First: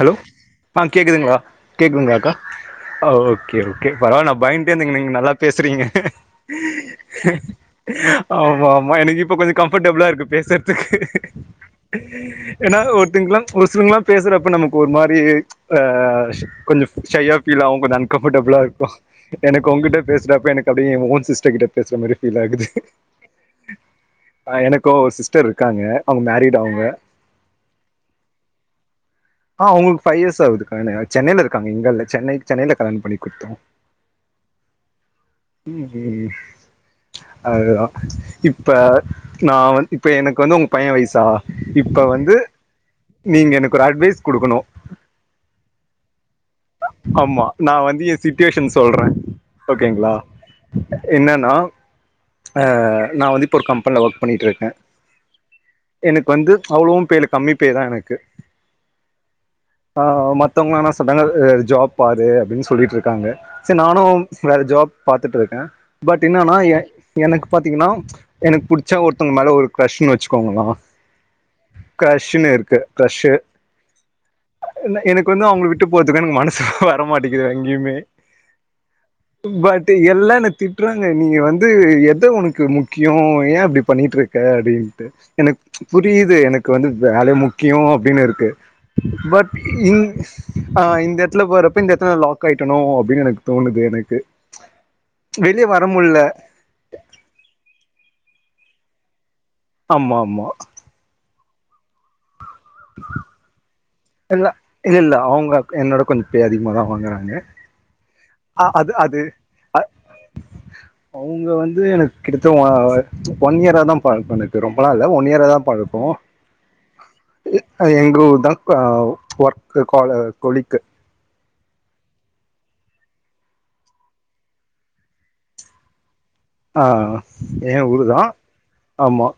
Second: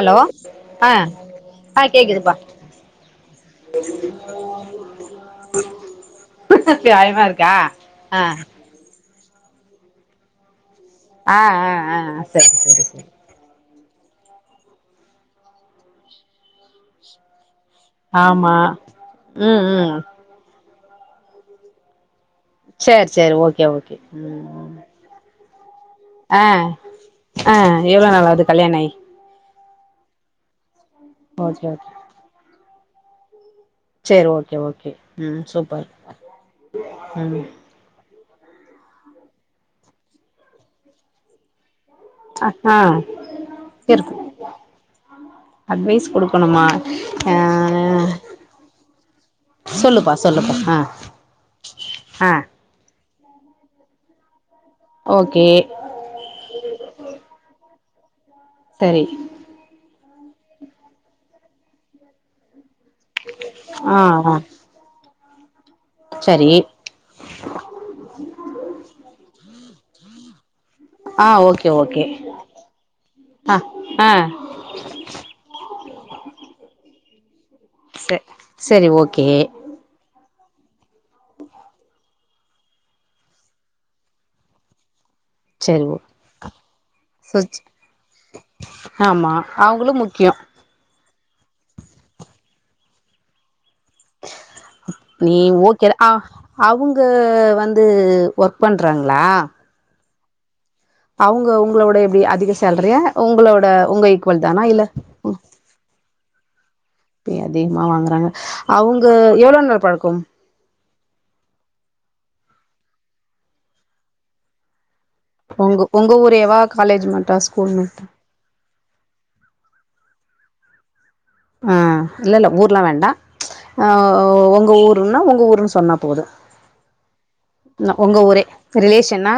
Hello அ ஆ கேக்குதுங்களா ஆ கேக்குதுங்களாக்கா கேக்குதுப்பா ஓகே ஓகே பரவால்ல நா பயந்துட்டே இருந்தங்க நீங்க நல்லா பேசுறீங்க பயமா இருக்கா ஆ ஆமாமா எனக்கு இப்ப கொஞ்சோ கம்ஃபோடபிள இருக்கு பேசுற ஆ ஆ ஆ சரி ஏனா சரி சரி ஒருத்திங்கலாம் ஒரு சிலர்ங்லாம் பேசறப்ப நமக்கு ஒரு மாரி அ ஸ் கொஞ்ச ஷையா ஃபீலாவு கொஞ்ச ஆமா அன்கம்போட்டபுளா இருக்கு ம் எனக்கு ம் உங்கிட்ட பேசறப்ப எனக் அப்டியே எ ஓன் சிஸ்டர் கிட்ட பேசற மாரி ஃபீல் ஆகுது சரி சரி ஓகே ஓகே ஆ எனக்கு சிஸ்டர் இருக்காங்க அவங்க மேரிட் அ அவங்க அ எவ்ளா நாளாது கல்யாணாயி ஆ அவுங்களுக்கு ஃபைவ் இயர்ஸ் ஆவுது கல்யாண ஆ சென்னைல ஓகே இருக்காங்க ஓகே இங்கில்ல சென்னை சென்னையில கல்யாணம் பண்ணி குடுத்தோ சரி ஓகே ஓகே ம் சூப்பர் ம் ம் அயயோ இப் இப்ப நா வந் இப்ப எனக்கு வந்து உங்க பைய்ய வய்சா இப்ப வந்து ஆ நீங்க எனக்கு ஒரு இருக்கு அட்வைஸ் குடுக்கணு அட்வைஸ் குடுக்கணுமா ஆ ஆமா நா வந்து எ சிட்டியேஷன் சொல்றே சொல்லுப்பா ஓகேங்களா சொல்லுப்பா ஆ என்னன்னா ஆ அ நா வந்து இப்பொரு கம்பென்ல ஒர்க் பண்ணிட்ருக்கே ஓகே எனக்கு வந்து அவ்ளோவும் பே இல்ல கம்மி பே தா எனக்கு சரி ஆ மத்தவுங்ளா என்ன சொல்றாங்க வேற ஜாப் பாரு அப்டின் சொல்லிட்டுருக் இருக்காங்க செரி ஆ நானு ஆ வேற ஜாப் பாத்துட்டு இருக்கே பட் சரி இன்னன்னா ஏ எனக்கு பாத்தீங்கன்னா எனக்கு புடிச்சா ஒருத்தவுங்க மேல ஒரு க்ரஷ்னு வச்சுக்கோங்களா ஆ ஓகே ஓகே க்ரஷனு இருக்கு க்ரஷு ஆ ஆ இன்ன எனக்கு வந்து அவுங்கள விட்டு போறதுக்கு எனக்கு மனசு வரமாட்டிக்குதா எங்கயுமே ச சரி ஓகே பட் ட்டு எல்லா என்ன திட்றாங்க நீ இங்க வந்து எத உனக்கு க்கு முக்கியோ ஏ அப்டி பண்ணிட்ருக்க அப்டின்ட்டு எனக் சரி ஓ புரியுது எனக்கு வந்து வேல சொச் முக்கியோ அப்புடினு இருக்கு ஆமா பட் அவங்களு இங் முக்கியோ ஆ இந்த எடத்துல வர்றப்ப இந்த எடத்துல லாக் ஆயிட்டனோ அப்டினு எனக்கு தோணுது எனக் க்கு வெளிய வர முட்ல அவுங்க வந்து ஒர்க் பண்றாங்ளா ஆமா ஆமா அவுங்க உங்களோட எப்டி அதிக சேலரியா உங்களோட உங்க ஈக்குவல் இல்ல தானா இல்லேல்ல அவுங்க என்னோட கொஞ்ச பே அதிகமா தா வாங்குறாங்க அதிகமா வாங்குறாங்க அவுங்க எவ்ளோ நாள் பழக்கம் அவுங்க வந்து எனக்கு கிட்டத்த ஓ ஒன் இயரா தா பழக்கோ எனக் ரொம்பலா இல்ல ஒன் இயரா தா உங்க பழக்கோ உங்க ஊரேவா காலேஜ் மட்டா ஸ்கூல் அ மட்டா எங்க ஊர்தா அ ஒர்க் கோல கொலிக்கு அ இல்லல்ல ஊர்லா வேண்டா ஆ உங்க ஊருன்னா உங்க ஊருன்னு சொன்னா போதும் ஆ ஏ ஊரு தா ஆமா ரிலேஷன்னா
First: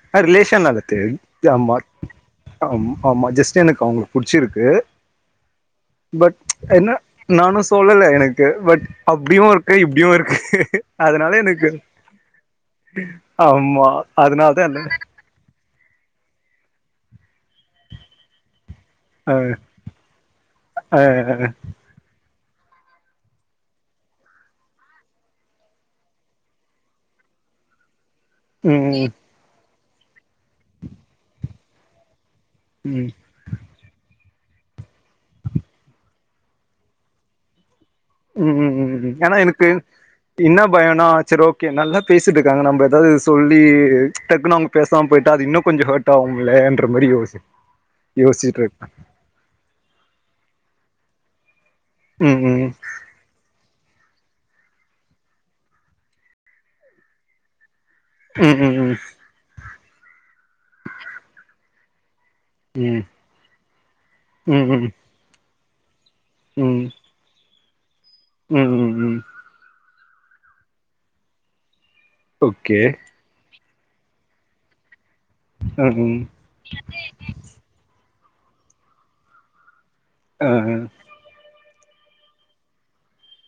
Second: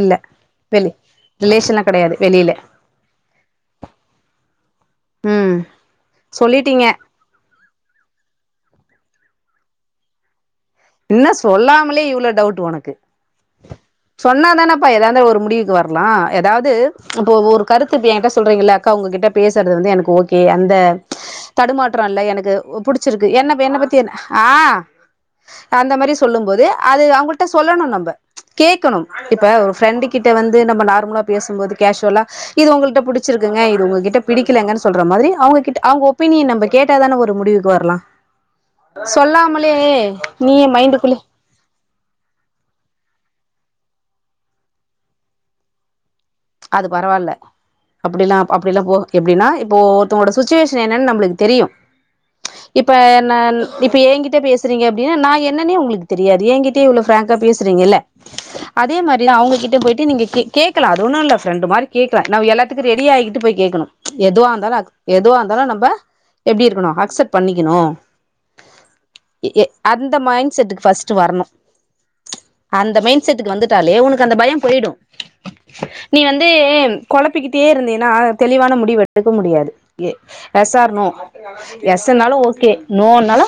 இல்ல ஆ ரிலேஷன் வெளி அதட்டு ரிலேஷன்லா தெம்மார்க் கெடையாது வெளியில ஆம் ஆமா ஜெஸ்ட் ட்டு எனக்கு அவுங்களுக்கு படிச்சுருக்கு ம் பட் சொல்லிட்டீங்க என்ன நானு சொல்லல எனக்கு பட் அப்டியு இருக்கு இப்டியு இருக்கு என்ன அதனால எனக்கு சொல்லாமலே இவ்ளோ டவுட்டு உனக்கு ஆமா சொன்னா அதனால தா இல்ல தானப்பா எதாருந்தாலு ஒரு முடிவுக்கு வரு இப்புல்லா எதாவது இப்ப ஒரு கருத்து இப்ப ஏ கிட்ட சொல்றீங்கல்ல அக்கா உங்ககிட்ட அ பேசுறது வந்து எனக்கு ஓகே அந்த அ தடுமாட் ட்றோ இல்ல எனக்கு புடிச்சுருக்கு என்னப் இப்ப என்ன பத்தி என்ன ஆ அந்த மாரி சொல்லும் போது அது அவுங்கள்ட்ட சொல்லணு நம்ப ம் கேக்கணு இப்ப ஒரு ஃப்ரெண்ட்டு கிட்ட வந்து நம்ம நார்மலா பேசும்போது கேஷுவலா இது உங்கள்ட புடுச் ம் புடிச்சுருக்குங்க இது உங்ககிட்ட பிடிக்கலேங்க சொல்ற மாதிரி அவுங்ககிட்ட அவுங்க ஒப்பீனியன் நம்ம கேட்டாதான ஒரு முடிவுக்கு வர்லா சொல்லாமலே இன்ன நீயே பயோனா மைண்டுக்குள்ளே சேர் ஓகே நல்லா பேசிட்ருக்காங்க நம்ப எதாது சொல்லி டக்குன்னு அவுங்க பேசாம போய்ட்டா அது இன்னு கொஞ்ச ஹேட் ஆகும் அது இல்லேன்ற மாரி பரவால்ல யோசி அப்டிலா யோசிச்சிட்ருக் அப்டிலா போ எப்டின்னா இப்போ ஒருத்தவுங்களோட சுச்சுவேஷன் என்னன்னு நம்மளுக்கு தெரியும் ம் ம் இப்ப நான் இப்பே எங்கிட்ட பேசுறீங்க அப்டினா நா என்னன்னே உங்களுக்கு தெரியாது எங்கிட்டேயு இவ்ளோ ப்ராங்கா பேசுறீங்க இல்ல ம் ம் ம் ம் ம் அதே மாரிதா அவுங்ககிட்ட பொயிட்டு நீங்க கேக் கேக்கலா அது ஒன்னு இல்ல ப்ரெண்ட்டு் மாரி கேக்லா நவ் எல்லாத் எல்லாத்துக்கு ரெடி ஆயிகிட்டு போய் கேக்கணு எதுவா இருந்தாலு ம் அக் எதுவா இருந்தாலு நம்ப எப்டி ம் இருக்கணு அக்சப் பண்ணிக்கணு ம் ம் ம் எ ஏ அந்த மைண்ட் செட்டுக் ஃபர்ஸ்ட்டு வரணு ஓகே அந்த மைண் செட்டுக்கு வந்துட்டாலே ஒனக்கு அந்த பயோ பொயிடு அ ஹ்ம் நீ வந்து கொழப்பிக்கிட்டே இருந்தீயன்னா தெளிவான முடிவு வெடுக்க முடியாது ஏ ஆ எஸ் ஆ ஆர் நோ எஸ்ஸுனாலு ஓகே நோனாலு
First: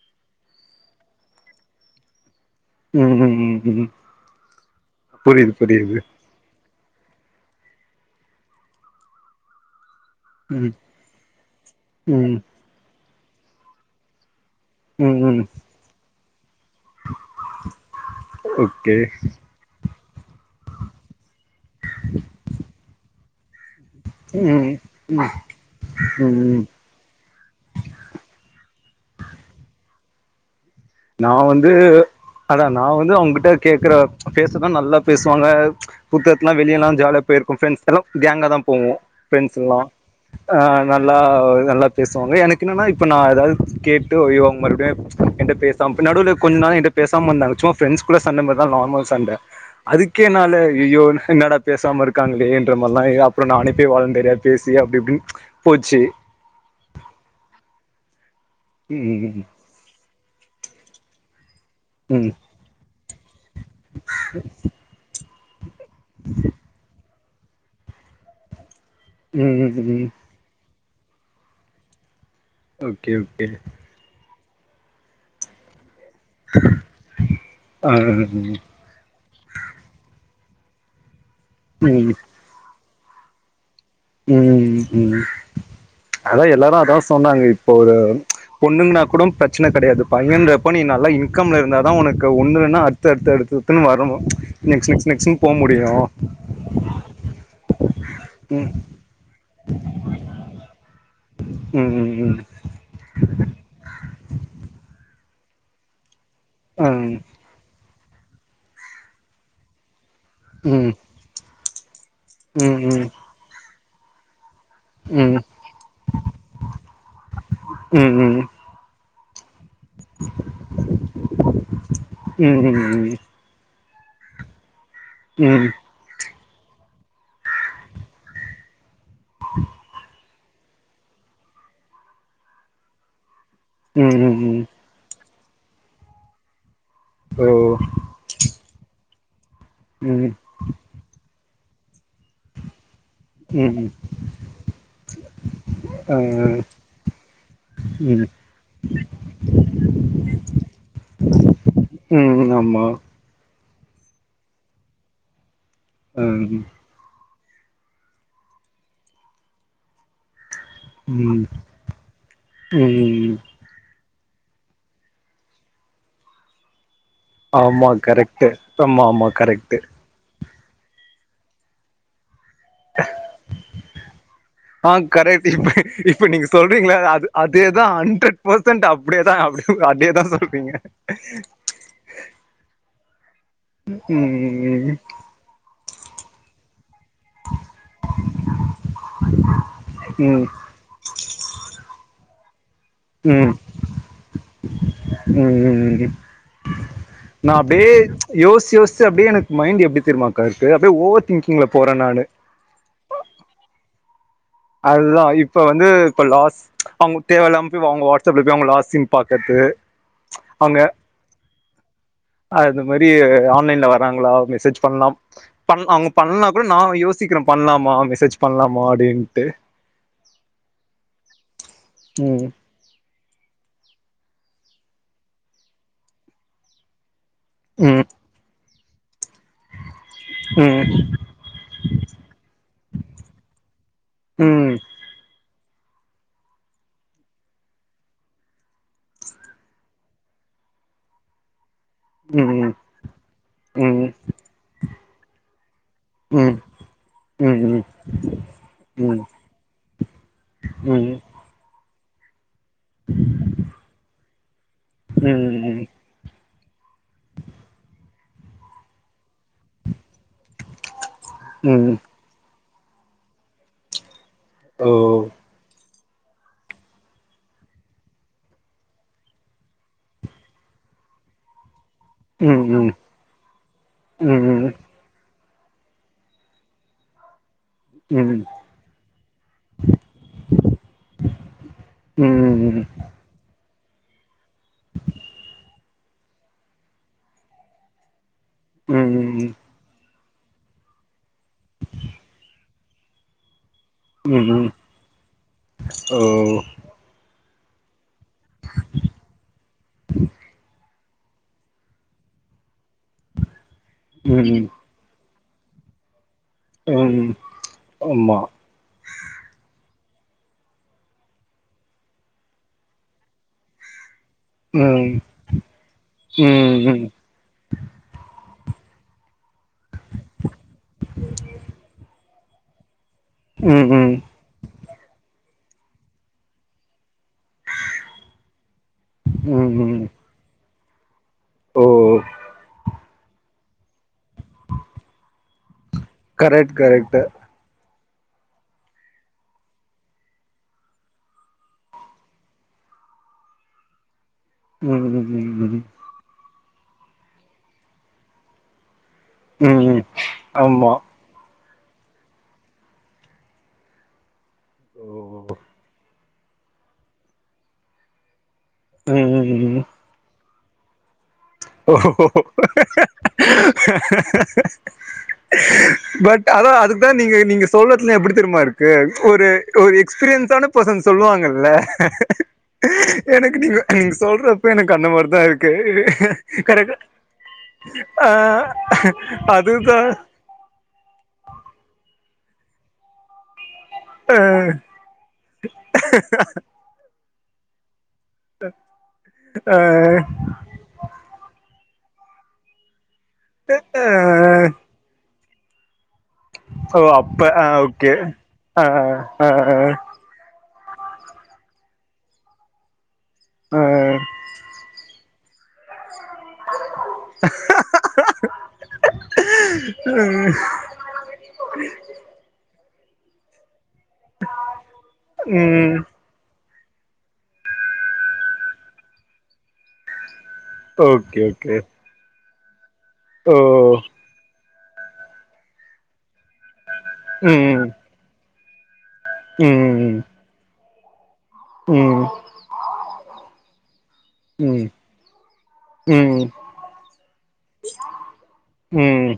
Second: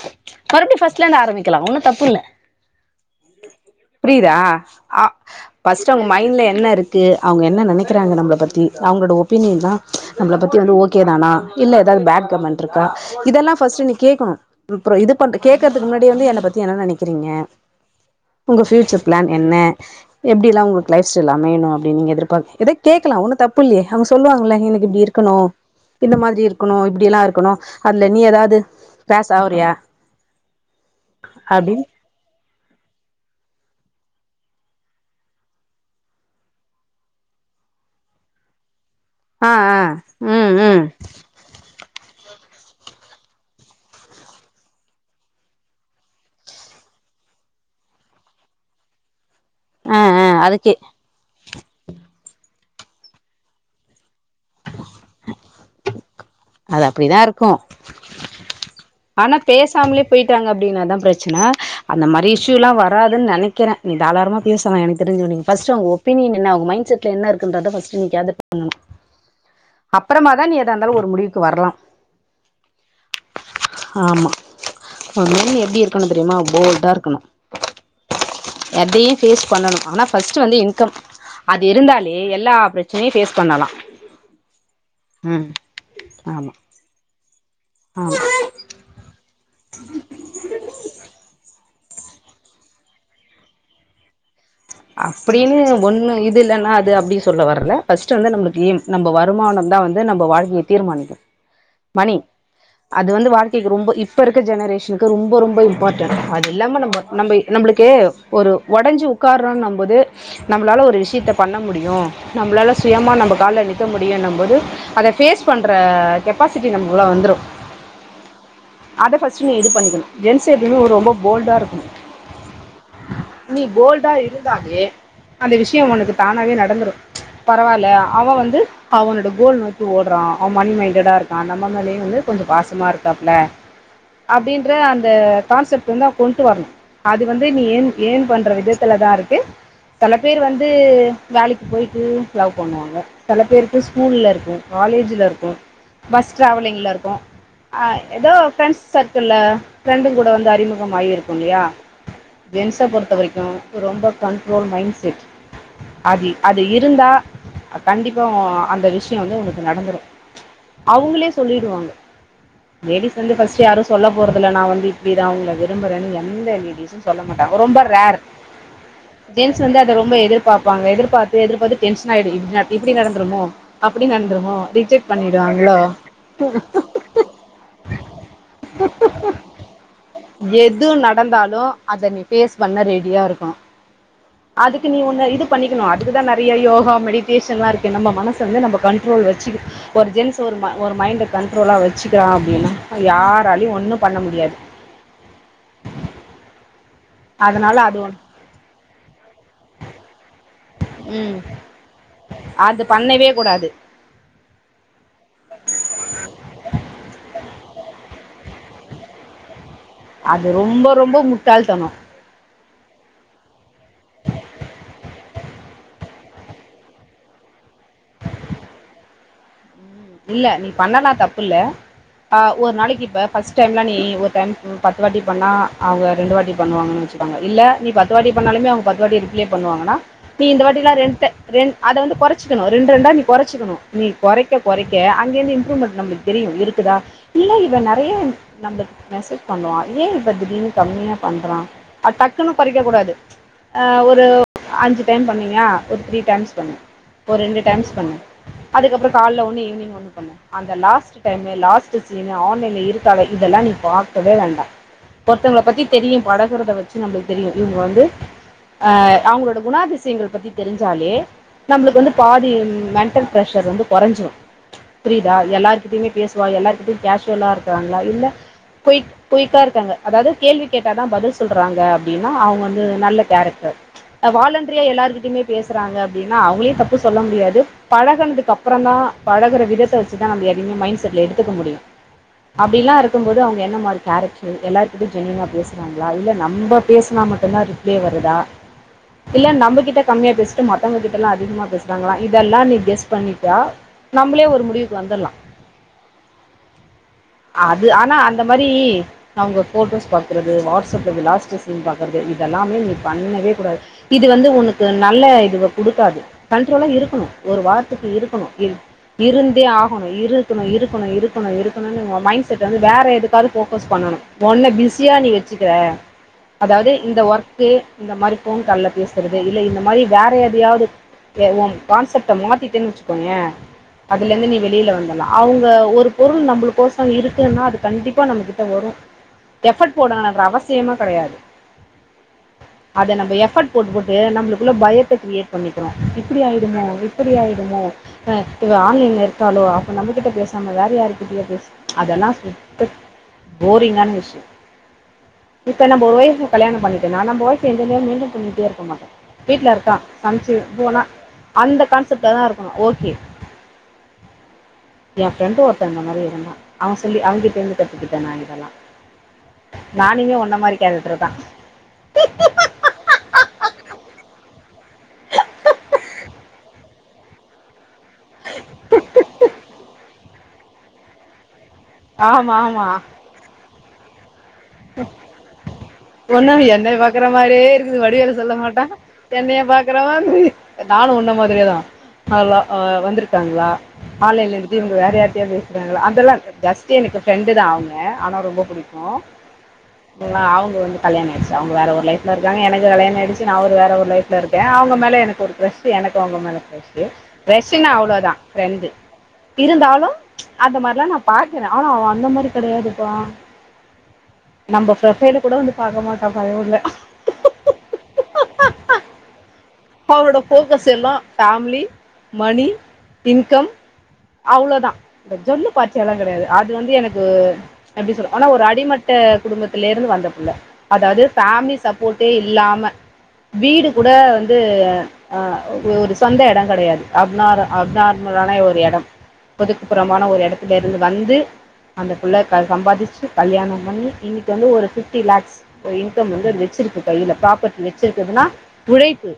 மறுபடியு ஃபர்ஸ்ட்லந்து ஆரம்பிக்கலா ஒன்னு தப்புல்ல ம் ம் ம் ம் புரிதா அ புரியுது ஃபர்ஸ்ட் புரியுது அவங்க மைண்ட்ல என்ன இருக் க்கு அவங்க என்ன நெனைக்கிறாங்க நம்பள பத்தி அவங்களோட ஒப்பீனியன்னா நம்பள பத்தி ம் வந்து ஓகே தானா இல்ல எதாவ்து பேட் ம் கமெண்ட் இருக்கா இதெல்லா ஃபர்ஸ்ட் நீ கேக்கணு பிப்புறோ இது ம் பண்ண ம் கேக்குறதுக்கு முன்னாடியே வந்து என்ன பத்தி என்ன நெனைக் க்றீங்க உங்க ஓகே பியூச்சர் பிளான் என்ன எப்டில்லா உங்களுக் லைஃப் ஸ்டைல் அமையணு அப்டின் நீங்க எதிர்பா எதா கேக்கலா ஒன்னு தப்புல்லையே அவங்க சொல்லுவாங்களா ம் எனக்கு இப்டி ம் இருக்கணு இந்த ம் மாதிரி ம் இருக்கணு னு இப்டில்லா இருக்கணு அதுல நீ எதாவது பேசாவுறியா நா வந்து அதா நா வந்து அவங்கிட்ட கேக்குற பேசதா நல்லா பேசுவாங்க சுத்ததுக்லா வெளியெல்லா ஜாலியா போயிருக்கோ ஃப்ரெண்ட்ஸ்ல்லா கேங்கதா போவோ ஆ ஆ ஃப்ரண்ட்ஸ்ஸெல்லா ம் அ ம் நல் ல்ல நல்லா பேசுவாங்க எனக்கு என்னனா இப்ப நா எதாவது கேட்டு ஐயோ அவங்க மறுபடியுமே என்ட்ட பேச தாம் நடுவுல கொஞ்ச நாள் என்ட்ட பேசாம இருந்தாங்க சும்மா ஃபிரண்ட்ஸ்க்குள்ள சண்ட மார்தா நார்மல் சண்ட ஆ அதுக்கே ஆ எனால அதுக்கே ஐயயோ என்னடா பேசாம இருக்காங்களே என்ற மாரிலா அப்பறோ நானேப்போய் வாலண்டரியா பேசி அப்டி இப்டின்னு போய்ச்சு அது அப்டிதா இருக்கு ம் ஆனா ம் பேச சாமலே போய்ட்டாங்க அப்டினாதா பிரச்சன அந்த மாரி ம் இஷ்யூலா வராதுன்னு நெனைக்கிற நீ தாளாரமா பேசலா எனக்கு தெறிஞ்சு நீங்க ஃபஸ்ட் அவங் ஒ ப்பினியன் என்ன அவங்க மைண்ட் செட்ல என்ன இருக்குன்றத ஃபர்ஸ்ட் நீ கேதர் பண்ணனு ம் ம் ம் அப்பறமாதா நீ எதா இருந்தாலு ஒரு முடிவுக்கு வரலா ஓகே ஓகே ஆமா உண்மைலே நீ எப்டி இருக்கணு தெரியுமா போல்டா இருக்கணு [unintelligible] எதையு ஃபேஸ் பண்ணனு ஆனா ஃபஸ்ட் வந்து இன்கம் அது ம் இருந்தாலே எல்லா பிர ச்சனையு ஃபேஸ் பண்ணலா ம் ம் ம் அதா ஆமா எல்லாரு அதா சொன்னாங்க இப்ப ஒரு ஆமா பொண்ணுங்ன்னா கூடோம் பிரச்சன கெடையாது பையன்றப்ப நீ நல்லா இன்கம்ல இருந்தாதா ஒனக் கு ஒன்னு இல்லன்னா அடுத்து அடுத்து அடுத்தத்துன்னு வருமோ அப்டின்னு ஒன்னு இது இல்லன்னா அது அப்டி சொல்ல வரல ஃபஸ்ட் வந்து நம்மளுக்கு ம் ஏம் நம் ம்ப வருமானந்தா வந்து நம்ப வாழ்க்கைய தீர்மானிக்கு மணி ம் ம் அது வந்து வாழ்க்கைக்கு ரொம்போ இப்ப இருக்க ஜெனரேஷனுக்கு ரொம்பொ ரொம்பொ இம்பார்ட்டன்ட் அது இல்லாம ம் ஆ நம்ப நம்ப நம்பளுக்கு ஒரு ஒடஞ்சி உக்காறோன்னம்போது நம்மளால ம் ம் ஒரு விஷயத்த பண்ண முடியு ம் நம்பளால சுயமா ம் நம்ப கால்ல நிக்க முடியுன்னம் போது அத ம் ம் ம் ஃபேஸ் பண்ற கெப்பாசிட்டி நமக்குள்ள வந்துரு ம் அத ஃபஸ்ட் நீ இது பண்ணிக்கனு ஜென்ஸ் எப்பைமே ஒரு ரொம்போ போல்டா இருக்கணு நீ போல்டா இருந்தாலே அந்த ம் விஷய ஒனக்கு தானாவே நடந்துரு பரவால்ல அவ வந்து அவனோட கோல் நோக்கி ஓடுறா அவ மணி மைண்டடா இருக்கா நம்ம மேலேயு வந்து கொஞ்சொ பாசமா இருக்காப்புல ம் ம் அப்டின் ம் ன்ற அந்த கான்செப்ட் வந்து அ கொண்டு வரணு அது ஓ வந்து நீ ஏர்ன் ஏர்ன் பண்ற விதத்துலதா இருக் செல ம் பேர் வந்து வேலைக்கு போயிட்டு லவ் பண்ணுவாங்க செல பேருக்கு ம் ஸ்கூல்ல இருக்கு காலேஜ்ல இருக்கு ஆ பஸ் டிராவலிங்ல இருக்கு ஆ ம் ம் எதோ ஃப்ரெண்ட்ஸ் சர்க்கிள்ல ஃப்ரெண்டு கூட வந்து அறிமுகமாயி இருக்குல்லையா ஜென்ச ஆமா பொறுத்த வரிக்கு ரொம்ப கண்ட்ரோல் மைண்ட் செட் ஆ அது அது இருந்தா கண்டிப்பா அந்த விஷயோ வந்து உங்களுக்கு நடந்துரு அவுங்ளே ம் சொல்லிடுவாங்க லேடிஸ் ம் வந்து ஃபஸ்ட் யாரு சொல்ல போறதுல நா வந்து இப்டிதா அவுங்கள விரும்பறேன்னு எந்த லேடிஸு சொல்ல மாட்டாங்க ரொம்ப ரார் டு தமாம் ஜென்ஸ் வந்து அத ரொம்ப எதிர்பாப்பாங்க எதிர்பாத்து எதிர்பாத்து டென்ஷனாயிடு இப்டி நடந்துருமோ அப்டி நடந்துருமோ ஆ ரிஜெக்ட் கரெக்ட் இப்ப பண்ணிடுவாங்களோ இப்ப நீங்க சொல்றீங்கள அது அதேதா ஹண்ட்ரட் பர்சன்ட் அப்டியேதா அப்டி அதேதா சொல்றீங்க எது நடந்தாலு அத நீ ஃபேஸ் பண்ண ரெடியா இருக்கணு ம்ஹும் அதுக்கு நீ ஒன்ன இது பண்ணிக்கணு அதுக்குதா நெறைய யோகா மெடிடேஷன்ல்லா இருக்கே நம்ம மனச வந்து நம்ப கண்ட்ரோல் வச்சு ஒரு ஜென்ஸ் ம் ஒரு ம ஒரு மைண்ட கண்ட்ரோலா வச்சுக்கிறா அப்டின்னா யாராலியு ஒன்னு பண்ண முடியாது ம் ம் ம் நா அதனால அப்டே அது ஒன்று யோஸ்ச்சு யோஸ்ச்சு அப்டே எனக்கு மைண்ட் எப்டி தெர்மாக்கா இருக்கு அப்டே ஓவர் ம் திங்கிங்ல போற நானு அது பண்ணவே கூடாது அதுதா இப்ப வந்து இப்ப லாஸ் அவுங்ளுக்கு தேவ இல்லாம போய் அவுங்க வாட்ஸ்அப்ல போய் அவுங்க லாஸ் சீன் பாக்கது அது ரொம்ப ரொம்ப முட்டாள் தனோ அது மாரி ஆன்லைன்ல வராங்களா மெசேஜ் பண்லாம் பண் அவுங்க பண்ணா கூட நா யோசிக்கிற பண்லாமா மெசேஜ் பண்லாமா அப்டின்ட்டு இல்ல நீ பண்ணலா தப்புல்ல அ ம் ஒரு நாளைக்கு இப்ப ஃபஸ்ட் டைம்லா நீ ஒரு டைம் பத்து வாட்டி பண்ணா அவங்க ரெண்டு வாட்டி பண்ணுவாங்கன்னு வச் இல்ல நீ ம் பத்து வாட்டி பண்ணாலுமே அவுங்க பத்து வாட்டி ரிப்ளே பண்ணுவாங்கன்னா நீ இந்த வாட்டிலா ம் ரெண்ட் ரெண் அத வந்து கொறச்சிக்கணு ரெண் ரெண்டா நீ கொறச்சிக்கணு நீ ம் கொறைக்க ம் கொறைக்க அங்கேந்து இம்ப்ரூமெண்ட் நம்பளுக்கு தெரியு இருக்குதா இல்ல இவ நெறைய நம்பளுக்கு மெசேஜ் பண்ணுவா ஏ இவ திடீர்னு கம்மியா பண்றா அது டக்குனு ம் கொறைக்க கூடாது ஆ ம் ஒரு ம் அஞ்சு டைம் பண்ணியா ஒரு த்ரீ டைம்ஸ் ம் பண்ணு ஒரு ரெண்டு ம் டைம்ஸ் பண்ணு அதுக்கப்பறோ கால்ல ஒன்னு ஈவினிங் ஒன்னு பண்ணு அந்த ம் லாஸ்ட் டைமு லாஸ்ட் சீனு ஆன்லைன்ல இருக்காள இதெல்லா நீ பாக்கவே வேண்டா ஒருத்தவங்கள ம் பத்தி தெரியு பழகுறத வச்சு நம்மளுக்கு தெரியு இவுங்க வந்து அ அவங்களோட குணாதிசயங்கள் பத்தி தெரிஞ்சாலே ம் ம் நம்மளுக்கு வந்து பாதி மென்டல் ப்ரெஷர் வந்து கொறஞ்சிரு ஓ புரிதா எல்லார்கிட்டயுமே பேசுவா எல்லார்கிட்டயு கேஷுவலா இருக்கறாங்களா இல்ல குய் குயிக்கா இருக்காங்க அதாவது கேள்வி கேட்டா தா பதில் சொல்றாங்க ஏன்னா அவுங்க ம் வந்து ம் ம் நல்ல கேரக்டர் ம் வாலண்ட்ரியா எல்லார்கிட்டிமே பேசுறாங்க அப்டின்னா அவுங்களியு தப்பு சொல்ல முடியாது ம் பழகுனதுக் அப்ற தா பழகுற விதத்த வச்சுதா நம்ம எதயுமே மைண்ட் செட்ல எடுத்துக்க முடியு அப்டிலா இரு கும்போது அவுங்க என்ன மாரி கேரக்ட்ரு எல்லார்கிட்டயு ஜெனியுனா பேசுறாங்களா இல்ல நம்ம பேசனா மட்டுதா ரிப் மே வருதா ம் இல்ல ம் நம்பகிட்ட கம்மியா பேஸ்ட்டு மத்தவங்ககிட்டெல்லா அதிகம பேசுறாங்களா இதெல்லா நீ கெஸ் பண்ணிட்டா நம்பளே ஒரு ம் முடிவுக்கு வந்தல்லா ஓ அது ஆனா அந்த மாரி நாங்க ஃபோட்டோஸ் பாக்குறது வாட்ஸப்ல லாஸ்ட்டு சீன் பாக் கற்து இதெல்லாமே நீ பண்ணவே கூடாது இது வந்து ம் உனக்கு நல்ல இதுவ குடுக்காது கண்ட்ரோலா இருக்கணு ம் ஒரு வார்த்துக்கு ஆமா இருக்கணு இ இருந்தே ஆகணு இருக்கணு இருக்கணு இருக்கணு இருக்கணுன்னு உங்க மைண் செட் வந்து வேற எதுக்காது போக்கஸ் பண்ணணு ஒன்ன ம் பிஸியா நீ வெச்சுக்கிற ம் அதாவ்து ம் இந்த ஒர்க்கு இந்த மாரி ஃபோன் கால்ல பேசுறது இல்ல இந்த மாரி வேற எதுலியாவ்து ஏ உ கான்சப்ட்ட மாத்திட்டேன் வெச்சுக்கோயே ம் ம் தலந்து நீ வெளியில வந்தல்லா அவுங்க ஒரு பொருள் நம்பளுக்கோசோ இருக்குன்னா அது கண்டிப்பா நம்ம கிட்ட வரு ம் எஃபட் ம் போடுனங்கன்ற அவசியமா கெடையாது ஓ அத நம்ப எஃபட் போட்டு போட்டு நம்ப்ளுக்குள்ள பயத்த க்ரியேட் பண்ணிக்கிறோ இப்பிடி கரெக்ட் ஆயிடுமோ கரெக்ட் இப்படி ஆயி டுமோ அ இவ ஆன்லைன்ல இருக்காலோ அப்ப நம்பகிட்ட பேசாம வேற யாருக்கிட்டயோ பேச அதெல்லா சுத்த போரிங்கான விஷ்யு ம் ம் ம் ம் இப்ப நம்ப ஒய்ஃபு கல்யாணம் பண்ணிட்டேனா நம்ப ஒய்ஃபு எந்த நேரம் மெய்ன்டென் பண்ணிட்டே இருக்க மாட்டோ வீட்ல இருக்கா ம் சம்ச்சு ஆமா போனா அந்த கான்செப்ட்லதா இருக்கணு ஓகே ஓ எ ஃப்ரெண்டு ஒருத்த இந்த மாரி இருந்தா அவ சொல்லி அவங்கிட்ட இருந்து கத்துக்கிட்ட நா இதெல்லா அ ம் ம் ம் ம் நானுமே உன்ன மாரி கேரக்டர்தா ஓ பட் அதா அதுதா நீங்க நீங்க சொல்லத்லா எப்படி தெரிம்மா இருக்கு ஒரு ஒரு எக்ஸ்பீரியன்ஸான பேசன் சொல்லுவாங்கல்ல ஆமா ஆமா எனக்கு நீங்க நீங்க சொல்றப்ப எனக்கு அந்த மார்தா இருக்கு ன்ன என்னெய கரெக்ட் பாக்குற மாரியே இருக்குது ஆ வடிவேலு சொல்ல மாட்டா என்னையே பாக்குற அதுதா மாதிரி நானு உன்ன மாதிரியேதா அதெல்லா அ வந்திருக்காங்ளா ஆ ஆன்லைன்ல இருக்கு இவங்க வேற யார்ட்டயாத் பேசுறாங்களா அதெல்லா ஜஸ்ட்டு எனக்கு ஃப்ரெண்டுதா அவுங்க ஆனா ரொம்போ பு டிக்கு ஆ ன்னா அவுங்க வந்து கல்யாண ஆய்ட்ச்சு அவங்க வேற ஒரு லைஃப்ல இருக்காங்க எனக்கு கல்யாண ஆய்டுச் சு நா ஒரு வேற ஒரு லைஃப்ல இருக்கே ஆ அவுங்க மேல எனக்கு ஒரு ஃக்ரஷ் கு எனக்கு அவ்ங்க மேல ஓ க்ரஷ்ஷு அப்ப ஆ க்ரஷுன்னா ஓகே அவ்ளோ தா ஆ ஃப்ரெண்டு ஆ இருந்தாலு அந்த மார்ல்லா நா பாக்குறே ஆனா அவ அந்த மாரி கெடையாதுப்பா அ நம்ப ப்ரொஃபைல கூட வந்து பாக்க மாட்டா பயபுள்ள அவரோட ஃபோக்கஸ் எல்லா ஃபேமில மணி இன்கம் அவ்ளோதா இந்த ஜொல்லு ம் பார்ட்டியெல்லா கெடையாது அது வந்து எனக்கு எப்டி சொல்ல ஆனா ஒரு அடிமட் ட குடும்பத்தில இருந்து வந்த புள்ள அதாவ்து ஓகே ஓகே ஃபேம்லி சப்போட்டே இல்லாம ஓ வீடு கூட வந்து அ ஒ ஒரு சொந்த எடங் கெடயாது அப்னார் ம் அப்னார்மலான ஒரு எடம் ம் ஒதுக்குப்புறமான ஒரு எடத்துல இருந்து வந்து அந்த ம் புள்ள க சம்பாதிச்சு கல்யாணம் பண்ணி இன்னிக் கி வந்து ம் ஒரு ஃபிஃப்டி லாக்ஸ் ஒரு இன்கம் ம் வந்து அது வெச்சிருக்கு கைல பிராப்பர்டி வெச்சிருக்குதுன்னா உழைப்பு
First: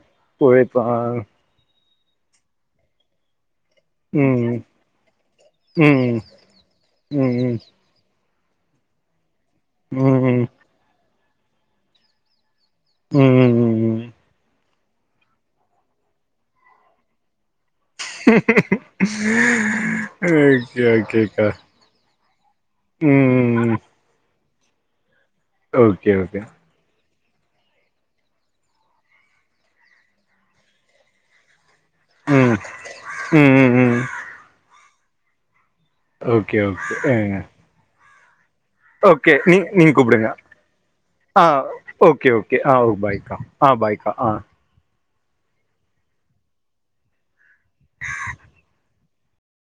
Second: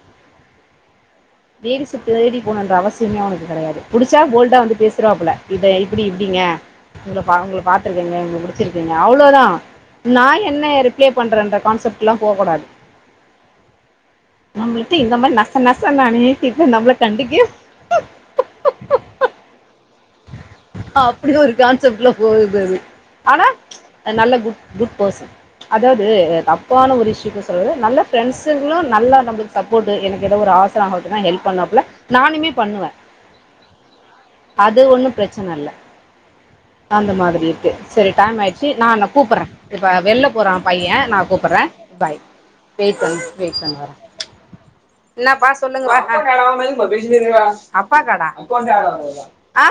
உழைப்பு அ ஆங் லேடீச தேடி போணுன்ற அவசியமே அவனுக்கு கெடையாது புடிச்சா ம் போல்டா வந்து பேசிருவாப்புல இத ம் இப்டி ம் இப்டிங்க உங்கள பா ம் உங்கள பாத் ருக்கங்க உங்கள புடிச்சிருக்குங்க அவ்ளோதா ம் நா ம் என்ன ரிப்ளே பண்றேன்ற கான்செப்ட் எல்லா போக் கூடாது. ம் ம் ம். ம் நம்புளுக்கு இந்த மாரி நச நச [unintelligible] நம்ப்ள கண்டுக்வே ஓகே அப்டி ஓகேக்கா ஒரு கான்செப்ட்ல போவுது அது. ஆனா ம் அ நல்ல குட் குட் பெசன் அதவ்து ஓகே ஓகே த ப்பான ஒரு இஷ்யூக்கு சொல்லல நல்ல ஃப்ரெண்ஸுங்குளு நல்ல நம்புளுக் சப்போட்டு எனக்கு எதோ ஒரு ஆசரோ [unintelligible] ஹெல்ப் பண்ணுவாப்புல. ம் ம் ம் ம். அது ஒன்னு பிரச்சின இல்ல ஓகே ஓகே அந்த ஆ மாதிரி இருக்கு செரி டைம் ஆயிட் ச்சி நானு ஓகே கூப்பறே நீ இப்போ நீங்க வெள்ல கூப்பிடுங்க போறா பைய நா ஆ கூப்பறே பாய். அ அ. என்னாப்பா சொல்லுங்க ஹ